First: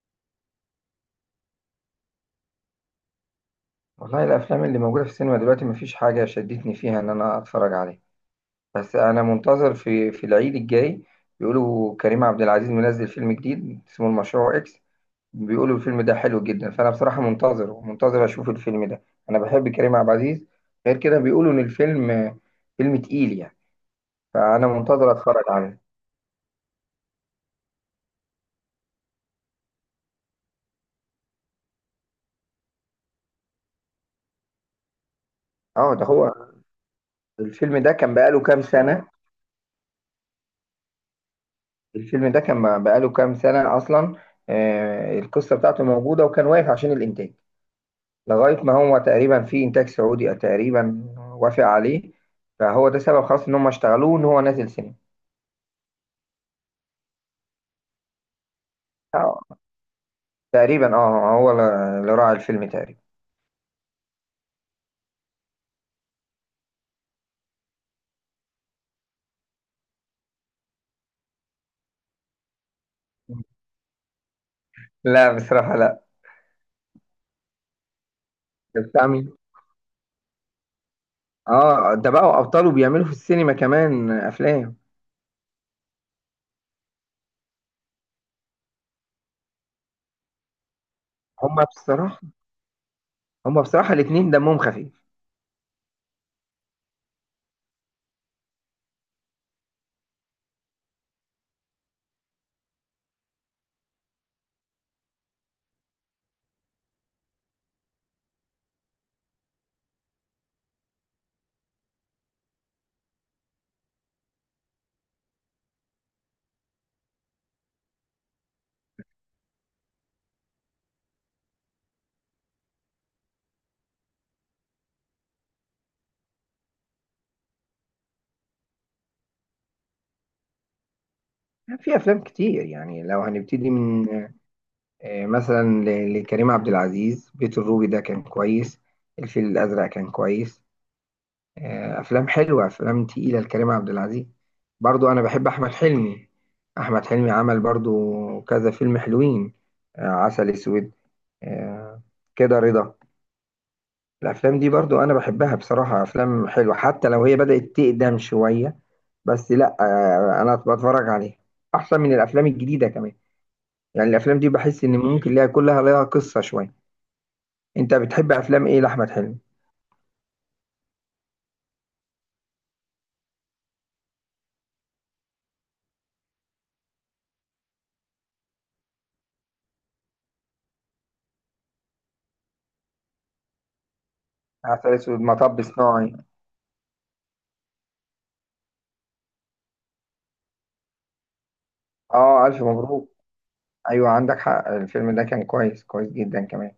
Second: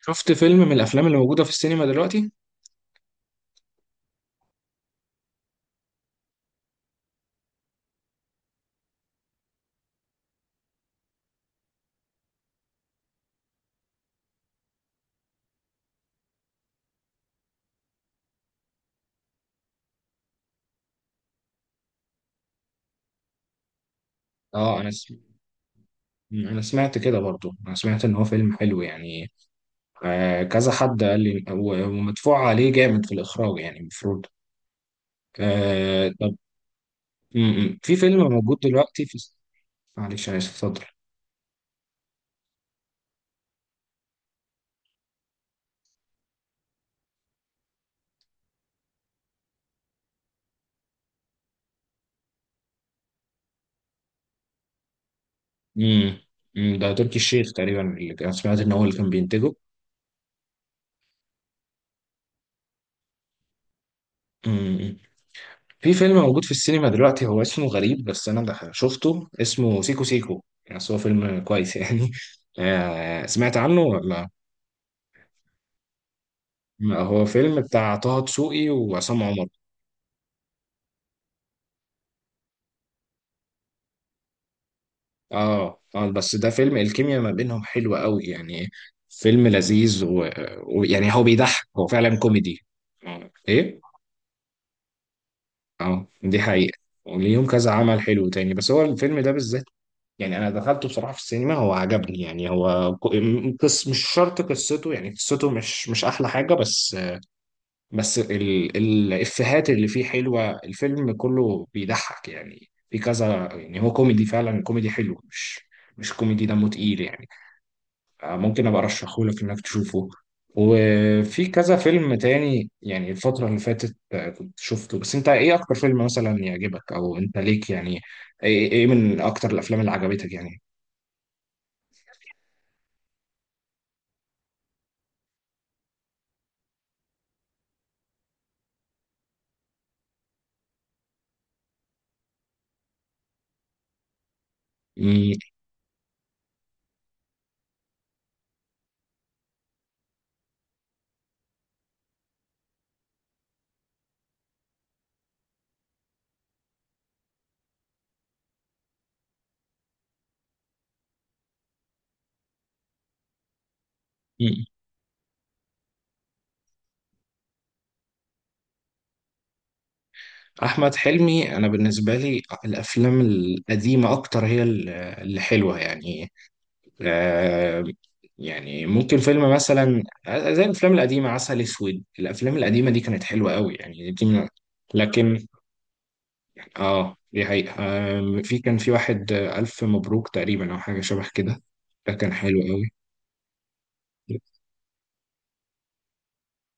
شفت فيلم من الافلام اللي موجوده في السينما دلوقتي؟ والله الافلام اللي موجوده في السينما دلوقتي مفيش حاجه شدتني فيها ان انا اتفرج عليها. بس انا منتظر في العيد الجاي. بيقولوا كريم عبد العزيز منزل فيلم جديد اسمه المشروع اكس. بيقولوا الفيلم ده حلو جدا، فانا بصراحه منتظر ومنتظر اشوف الفيلم ده. انا بحب كريم عبد العزيز. غير كده بيقولوا ان الفيلم فيلم تقيل يعني، فانا اه انا س... منتظر اتفرج عليه. انا سمعت كده برضو انا سمعت ان هو فيلم حلو يعني. كذا حد قال لي ومدفوع عليه جامد في الاخراج، يعني المفروض. اه ده آه، طب. هو. م- الفيلم م. ده في كان فيلم بقاله موجود كام دلوقتي سنه؟ في، معلش انا اسف، اتفضل. الفيلم ده كان بقاله كام سنه اصلا؟ آه، القصه بتاعته موجوده وكان واقف عشان الانتاج، لغاية ما هو تقريبا في إنتاج سعودي تقريبا وافق عليه، فهو ده سبب خلاص إن هم اشتغلوه إن هو نازل سينما. امم. ده تركي الشيخ تقريبا سمعت ان هو اللي كان بينتجه. آه، تقريبا اه هو اللي راعي الفيلم تقريبا. امم. في فيلم موجود في السينما دلوقتي هو اسمه غريب، بس انا ده شفته اسمه سيكو سيكو يعني، بس هو فيلم كويس يعني. سمعت عنه ولا؟ لا بصراحة لا. ما هو فيلم بتاع طه دسوقي ده بتاع وعصام مين؟ عمر. اه ده بقوا أبطاله بيعملوا في السينما كمان أفلام. اه اه، بس ده فيلم الكيمياء ما بينهم حلوة قوي يعني، فيلم لذيذ ويعني هو هما بيضحك، هو فعلا بصراحة، كوميدي. آه، هما ايه. بصراحة الاتنين دمهم خفيف. اه، دي حقيقة. وليهم كذا عمل حلو تاني، بس هو الفيلم ده بالذات يعني انا دخلته بصراحه في السينما، هو عجبني يعني، هو قص، مش شرط قصته، يعني قصته مش احلى حاجه، بس الافيهات اللي فيه حلوه، الفيلم كله بيضحك يعني، في كذا يعني هو كوميدي، فعلا كوميدي حلو، مش كوميدي دمه تقيل يعني. ممكن ابقى ارشحه لك انك تشوفه. وفي كذا فيلم تاني يعني الفترة اللي فاتت كنت شفته، بس انت ايه اكتر فيلم مثلا يعجبك، او انت ليك يعني إيه من اكتر الافلام اللي عجبتك؟ يعني في أفلام كتير، يعني لو هنبتدي من مثلا لكريم عبد العزيز، بيت الروبي ده كان كويس. الفيل الأزرق كان كويس. افلام حلوه، افلام تقيله لكريم عبد العزيز. برضو انا يعني. بحب احمد حلمي. احمد حلمي عمل برضو كذا فيلم حلوين. عسل اسود، آه، كده رضا. الافلام دي برضو انا بحبها بصراحه، افلام حلوه حتى لو هي بدات تقدم شويه. بس لا، انا بتفرج عليها، احسن من الافلام الجديده كمان. يعني الافلام دي مم. بحس ان ممكن ليها، كلها ليها قصه شويه. انت بتحب افلام ايه لاحمد حلمي؟ احمد حلمي انا بالنسبه لي الافلام القديمه اكتر هي اللي حلوه يعني. آه. يعني ممكن فيلم مثلا زي الافلام القديمه، عسل اسود، الافلام القديمه دي كانت حلوه قوي يعني، دي من، عسل اسود، لكن مطب صناعي. اه، دي حقيقة. في كان في واحد الف مبروك تقريبا، او حاجه شبه كده، ده كان اه حلو الف قوي. مبروك. ايوه عندك حق، الفيلم ده كان كويس، كويس جدا كمان.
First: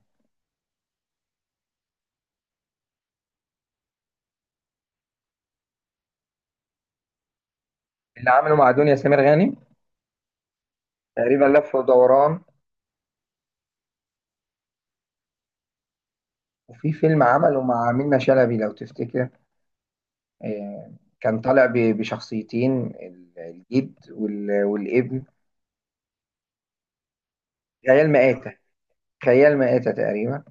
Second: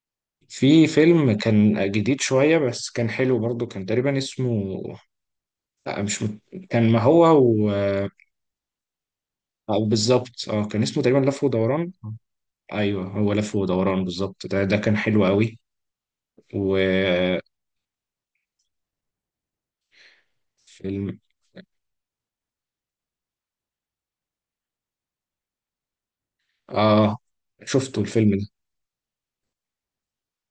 في فيلم كان جديد شويه بس كان حلو برضو، كان تقريبا اسمه، لا مش كان ما هو، اللي عمله مع دنيا سمير غانم، أو بالظبط، اه كان اسمه تقريبا لف تقريبا لف ودوران. ودوران. ايوه، هو لف ودوران بالظبط، ده كان حلو قوي. وفي فيلم وفيلم. عمله مع منة شلبي لو تفتكر، آه، كان طالع بشخصيتين، الجد والابن. اه، شفته خيال الفيلم ده. مآتة، خيال مآتة تقريبا.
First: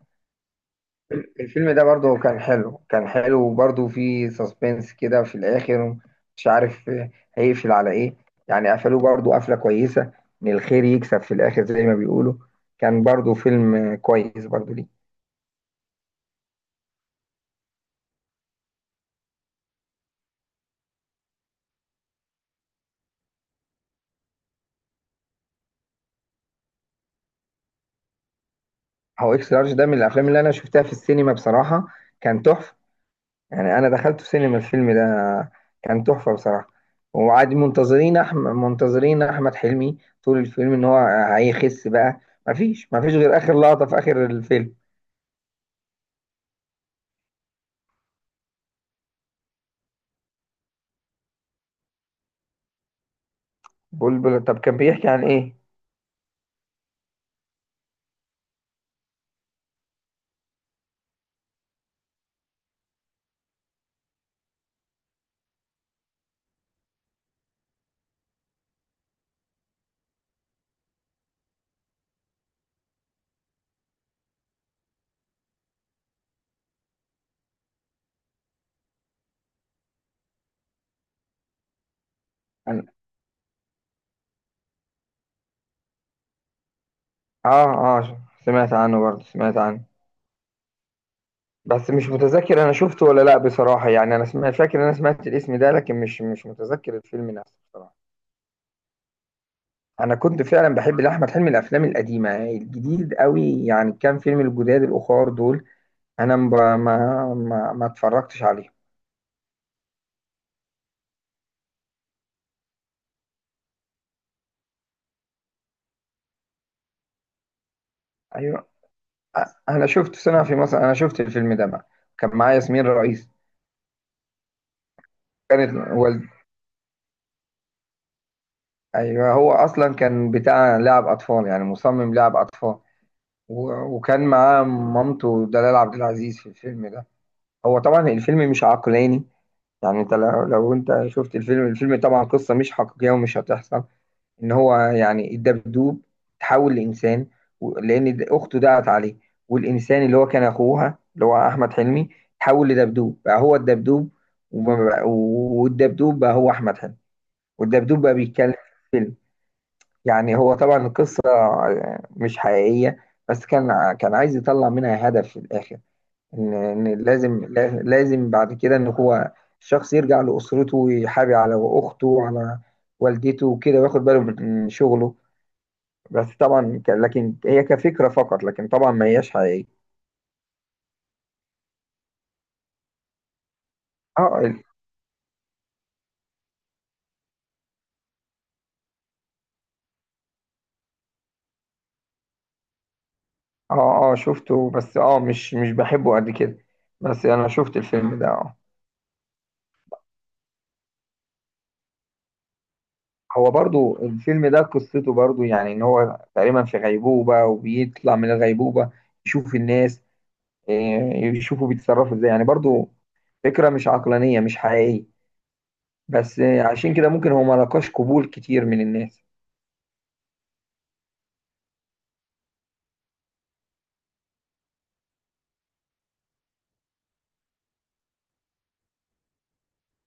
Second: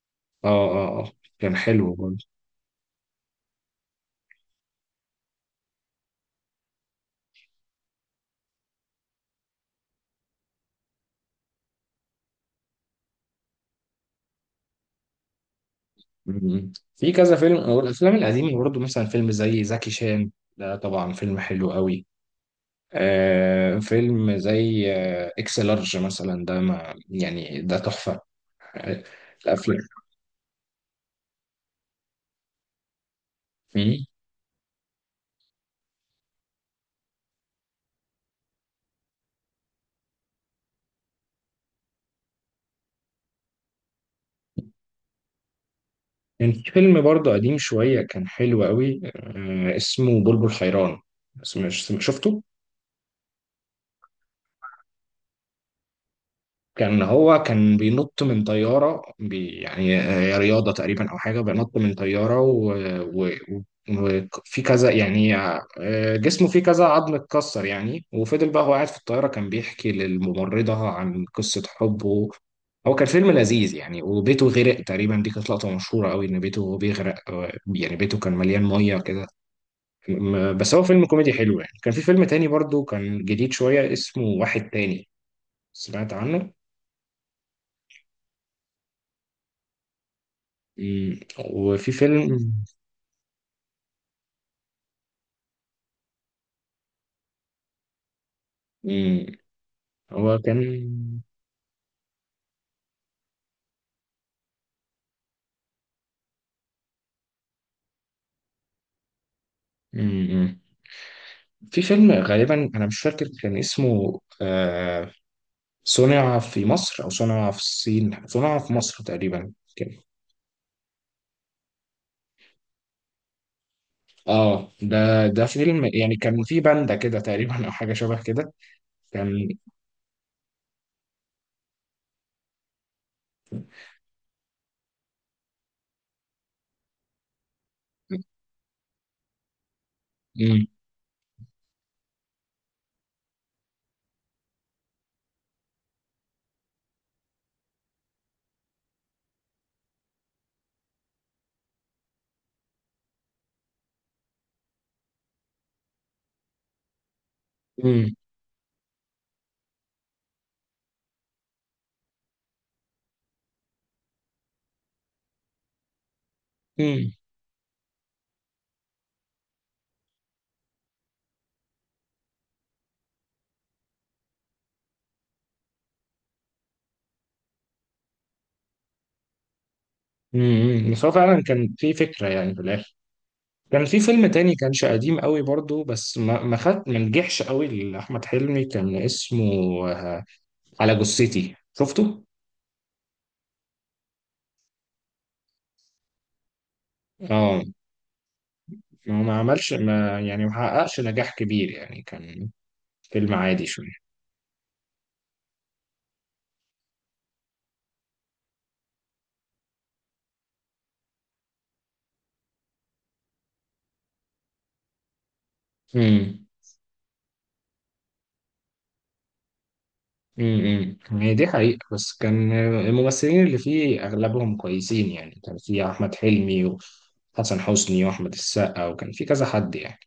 اه اه اه، كان الفيلم ده حلو برضه برضه. كان حلو، كان حلو وبرضه فيه سسبنس كده في الآخر، مش عارف هيقفل على إيه. يعني قفلوه برضه قفلة كويسة، إن الخير يكسب في الآخر زي ما بيقولوا. كان برضه فيلم كويس برضه ليه. في كذا فيلم والافلام القديمه برضه، مثلا فيلم زي زكي شان، ده طبعا فيلم حلو قوي. فيلم زي اكس لارج مثلا، ده ما يعني ده تحفه. آه. هو إكس لارج الافلام. ده من الأفلام اللي أنا شفتها في السينما بصراحة، كان تحفة. يعني أنا م-م. دخلت السينما الفيلم ده، كان تحفة بصراحة. وعاد منتظرين أحمد، منتظرين أحمد حلمي طول الفيلم إن هو هيخس بقى. مفيش غير آخر لقطة في آخر الفيلم. كان في فيلم برضه قديم شوية كان حلو قوي، اسمه بلبل حيران، بس مش شفته. بلبل، طب كان بيحكي عن ايه؟ كان هو كان بينط من طيارة، بي يعني رياضة تقريبا أو حاجة، بينط من طيارة وفي في كذا يعني. جسمه فيه كذا عظم اتكسر يعني، وفضل بقى هو قاعد في الطيارة، كان بيحكي للممرضة عن قصة حبه. هو كان فيلم لذيذ يعني، وبيته غرق تقريبا، دي كانت لقطة مشهورة قوي إن بيته بيغرق، يعني بيته كان مليان مية كده. بس هو فيلم كوميدي حلو يعني. كان في فيلم تاني برضو عن كان جديد شوية اسمه واحد تاني، سمعت عنه. اه. اه سمعت عنه برضه، سمعت عنه. مم. بس وفي مش فيلم. متذكر انا شفته ولا لا بصراحة، يعني انا سمعت، فاكر إن انا سمعت الاسم ده لكن مش، مش متذكر الفيلم نفسه بصراحة. مم. انا هو كنت كان. فعلا بحب لاحمد حلمي الافلام القديمة، الجديد قوي يعني كام فيلم الجداد الاخار دول انا مب- ما ما اتفرجتش عليهم. مم. في فيلم غالبا أنا مش فاكر كان اسمه صنع في مصر أو صنع في الصين، صنع ايوه، في مصر تقريبا انا كان. شفت سنة في مصر، انا شفت الفيلم ده بقى، كان معايا ياسمين رئيس. اه، ده كانت فيلم يعني والد، كان في باندا كده تقريبا أو حاجة شبه كده، ايوه كان. هو اصلا كان بتاع لعب اطفال، يعني مصمم لعب اطفال. وكان معاه مامته دلال عبد العزيز في الفيلم ده. هو طبعا الفيلم مش عقلاني. يعني انت مم. لو انت شفت الفيلم، الفيلم طبعا قصة مش حقيقية ومش هتحصل. ان هو يعني الدبدوب تحول لإنسان، لأن أخته دعت عليه. والإنسان اللي هو كان أخوها اللي هو أحمد حلمي تحول لدبدوب، بقى هو الدبدوب. والدبدوب بقى هو أحمد حلمي، والدبدوب مم. بقى بيتكلم في الفيلم. يعني هو طبعا القصة مش حقيقية، بس كان كان عايز يطلع منها هدف في الآخر، إن مم. لازم لازم بعد كده إن هو الشخص يرجع لأسرته ويحابي على أخته وعلى والدته وكده وياخد باله من شغله. بس طبعا لكن هي كفكرة فقط، لكن طبعا ما هياش حقيقية. مم. بس هو فعلا كان في فكرة يعني في الآخر. كان في فيلم اه تاني كانش قديم قوي برضو، بس ما خد ما نجحش قوي لأحمد حلمي، كان اسمه، آه، على جثتي، شفته؟ اه، شفته بس اه مش، مش بحبه قد كده، بس أنا اه، شفت الفيلم ده. ما عملش، ما يعني ما حققش نجاح كبير يعني، كان فيلم هو عادي برضو شوية. الفيلم ده قصته برضو يعني ان هو تقريبا في غيبوبة وبيطلع من الغيبوبة يشوف الناس، إيه، يشوفوا بيتصرفوا ازاي يعني، برضو فكرة مش عقلانية مش حقيقية. بس امم. إيه، عشان كده ممكن هو ملقاش قبول كتير من الناس. هي دي حقيقة، بس كان الممثلين اللي فيه أغلبهم كويسين يعني، كان في أحمد حلمي وحسن حسني وأحمد السقا، وكان في كذا حد يعني.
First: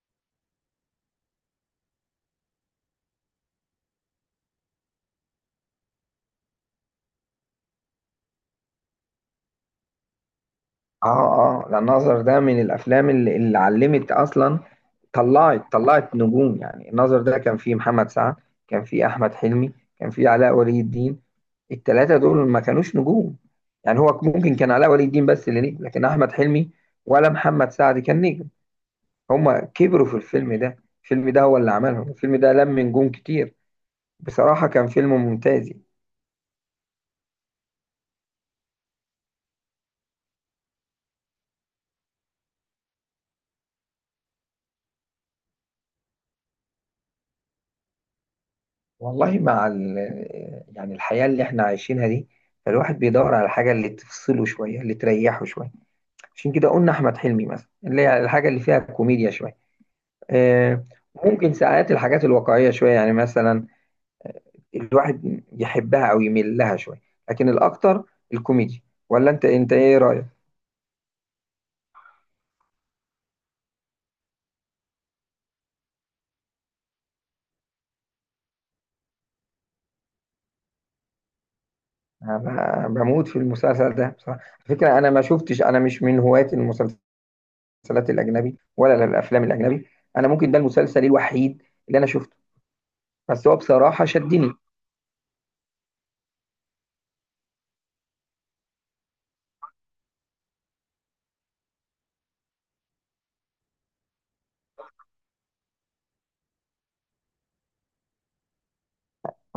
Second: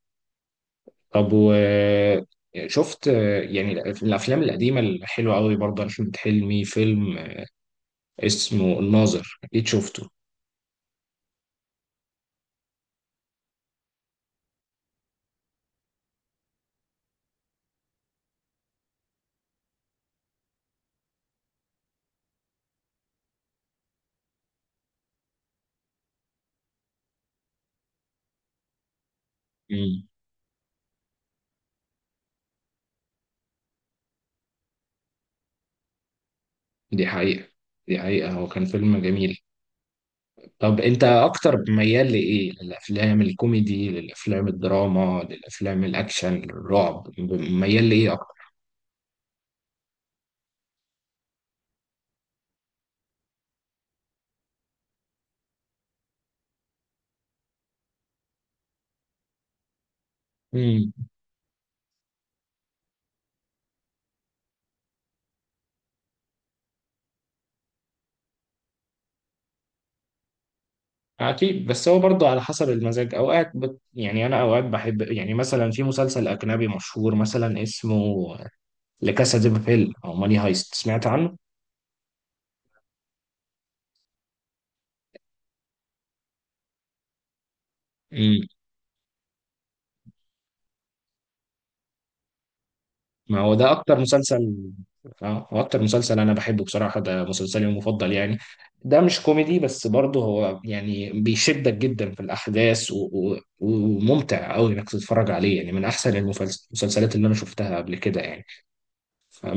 طب وشفت يعني الافلام القديمه الحلوه قوي برضه احمد حلمي، فيلم اسمه الناظر، اكيد شفته. اه اه لا، الناظر ده من الافلام اللي علمت اصلا، طلعت نجوم يعني. الناظر ده كان فيه محمد سعد، كان فيه احمد حلمي، كان فيه علاء ولي الدين. التلاتة دول ما كانوش نجوم، يعني هو ممكن كان علاء ولي الدين بس اللي نجم، لكن احمد حلمي ولا محمد سعد كان نجم. هما كبروا مم. في الفيلم ده، الفيلم ده هو اللي عملهم، الفيلم ده لم نجوم كتير. بصراحة كان فيلم ممتاز يعني. دي حقيقه، دي حقيقه، هو كان فيلم جميل. طب انت اكتر ميال لايه؟ للافلام الكوميدي، للافلام الدراما، للافلام الاكشن، للرعب؟ ميال لايه اكتر؟ والله مع يعني الحياة اللي احنا عايشينها دي، فالواحد بيدور على الحاجة اللي تفصله شوية، اللي تريحه شوية. عشان كده قلنا أحمد حلمي مثلا، اللي هي الحاجة اللي فيها كوميديا شوية. آه، امم. ممكن ساعات الحاجات الواقعية شوية، يعني مثلا الواحد يحبها أو يميل لها شوية، لكن الأكتر الكوميدي. ولا أنت، أنت إيه رأيك؟ اكيد، بس هو برضه على حسب المزاج، اوقات يعني انا اوقات بحب يعني، مثلا في مسلسل اجنبي مشهور مثلا اسمه لكاسا دي بابيل او ماني هايست، سمعت عنه؟ أنا بموت في المسلسل ده بصراحة على فكرة. أنا ما شفتش، أنا مش من هواة المسلسلات امم. الأجنبي ولا الأفلام الأجنبي. أنا ممكن ده المسلسل الوحيد اللي أنا شفته، ما بس هو هو ده اكتر بصراحة شدني. مسلسل. اه، هو اكتر مسلسل انا بحبه بصراحه، ده مسلسلي المفضل يعني، ده مش كوميدي بس برضه هو يعني بيشدك جدا في الاحداث وممتع قوي انك تتفرج عليه يعني، من احسن المسلسلات اللي انا شفتها قبل كده يعني،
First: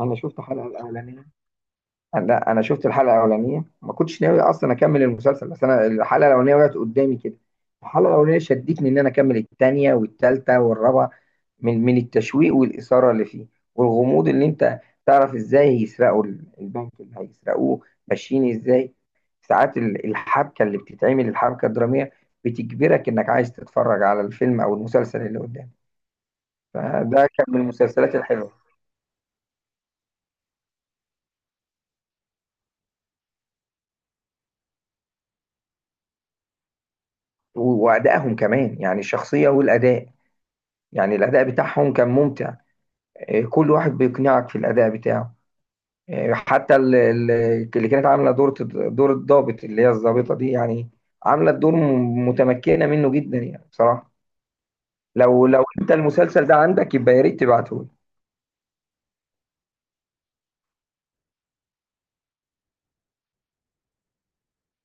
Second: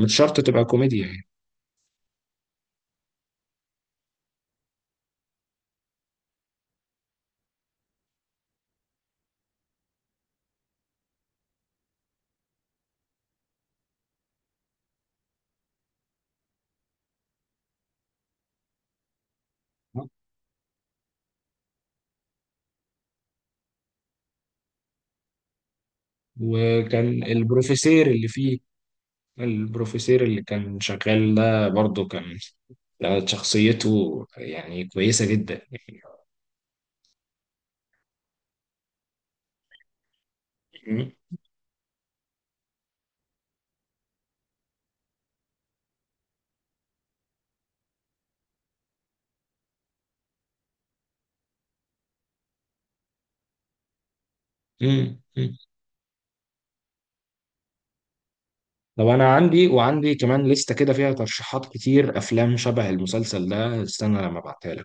أنا شفت شرط تبقى الحلقة كوميديا يعني. الأولانية، لا أنا شفت الحلقة الأولانية، ما كنتش ناوي أصلا أكمل المسلسل بس أنا الحلقة الأولانية وقعت قدامي كده. الحلقة الأولانية شدتني إن أنا أكمل التانية والتالتة والرابعة، من التشويق والإثارة اللي فيه، والغموض، اللي أنت تعرف إزاي هيسرقوا البنك، اللي هيسرقوه ماشيين إزاي. ساعات الحبكة اللي بتتعمل، الحبكة الدرامية بتجبرك إنك عايز تتفرج على الفيلم أو المسلسل اللي قدامك. وكان فده كان من البروفيسير المسلسلات اللي الحلوة. فيه، البروفيسير اللي كان شغال ده برضه كان، شخصيته يعني كويسه جدا. وأدائهم كمان، يعني الشخصية والأداء، يعني يعني. الأداء بتاعهم كان ممتع. إيه، كل واحد بيقنعك في الأداء بتاعه. إيه، حتى اللي كانت عاملة دور، دور الضابط اللي هي الضابطة دي، يعني عاملة الدور متمكنة منه جدا يعني بصراحة. مم. مم. لو أنت المسلسل ده عندك يبقى يا ريت تبعته. طب انا عندي، وعندي كمان لستة كده فيها ترشيحات كتير افلام شبه المسلسل ده، استنى لما ابعتها لك.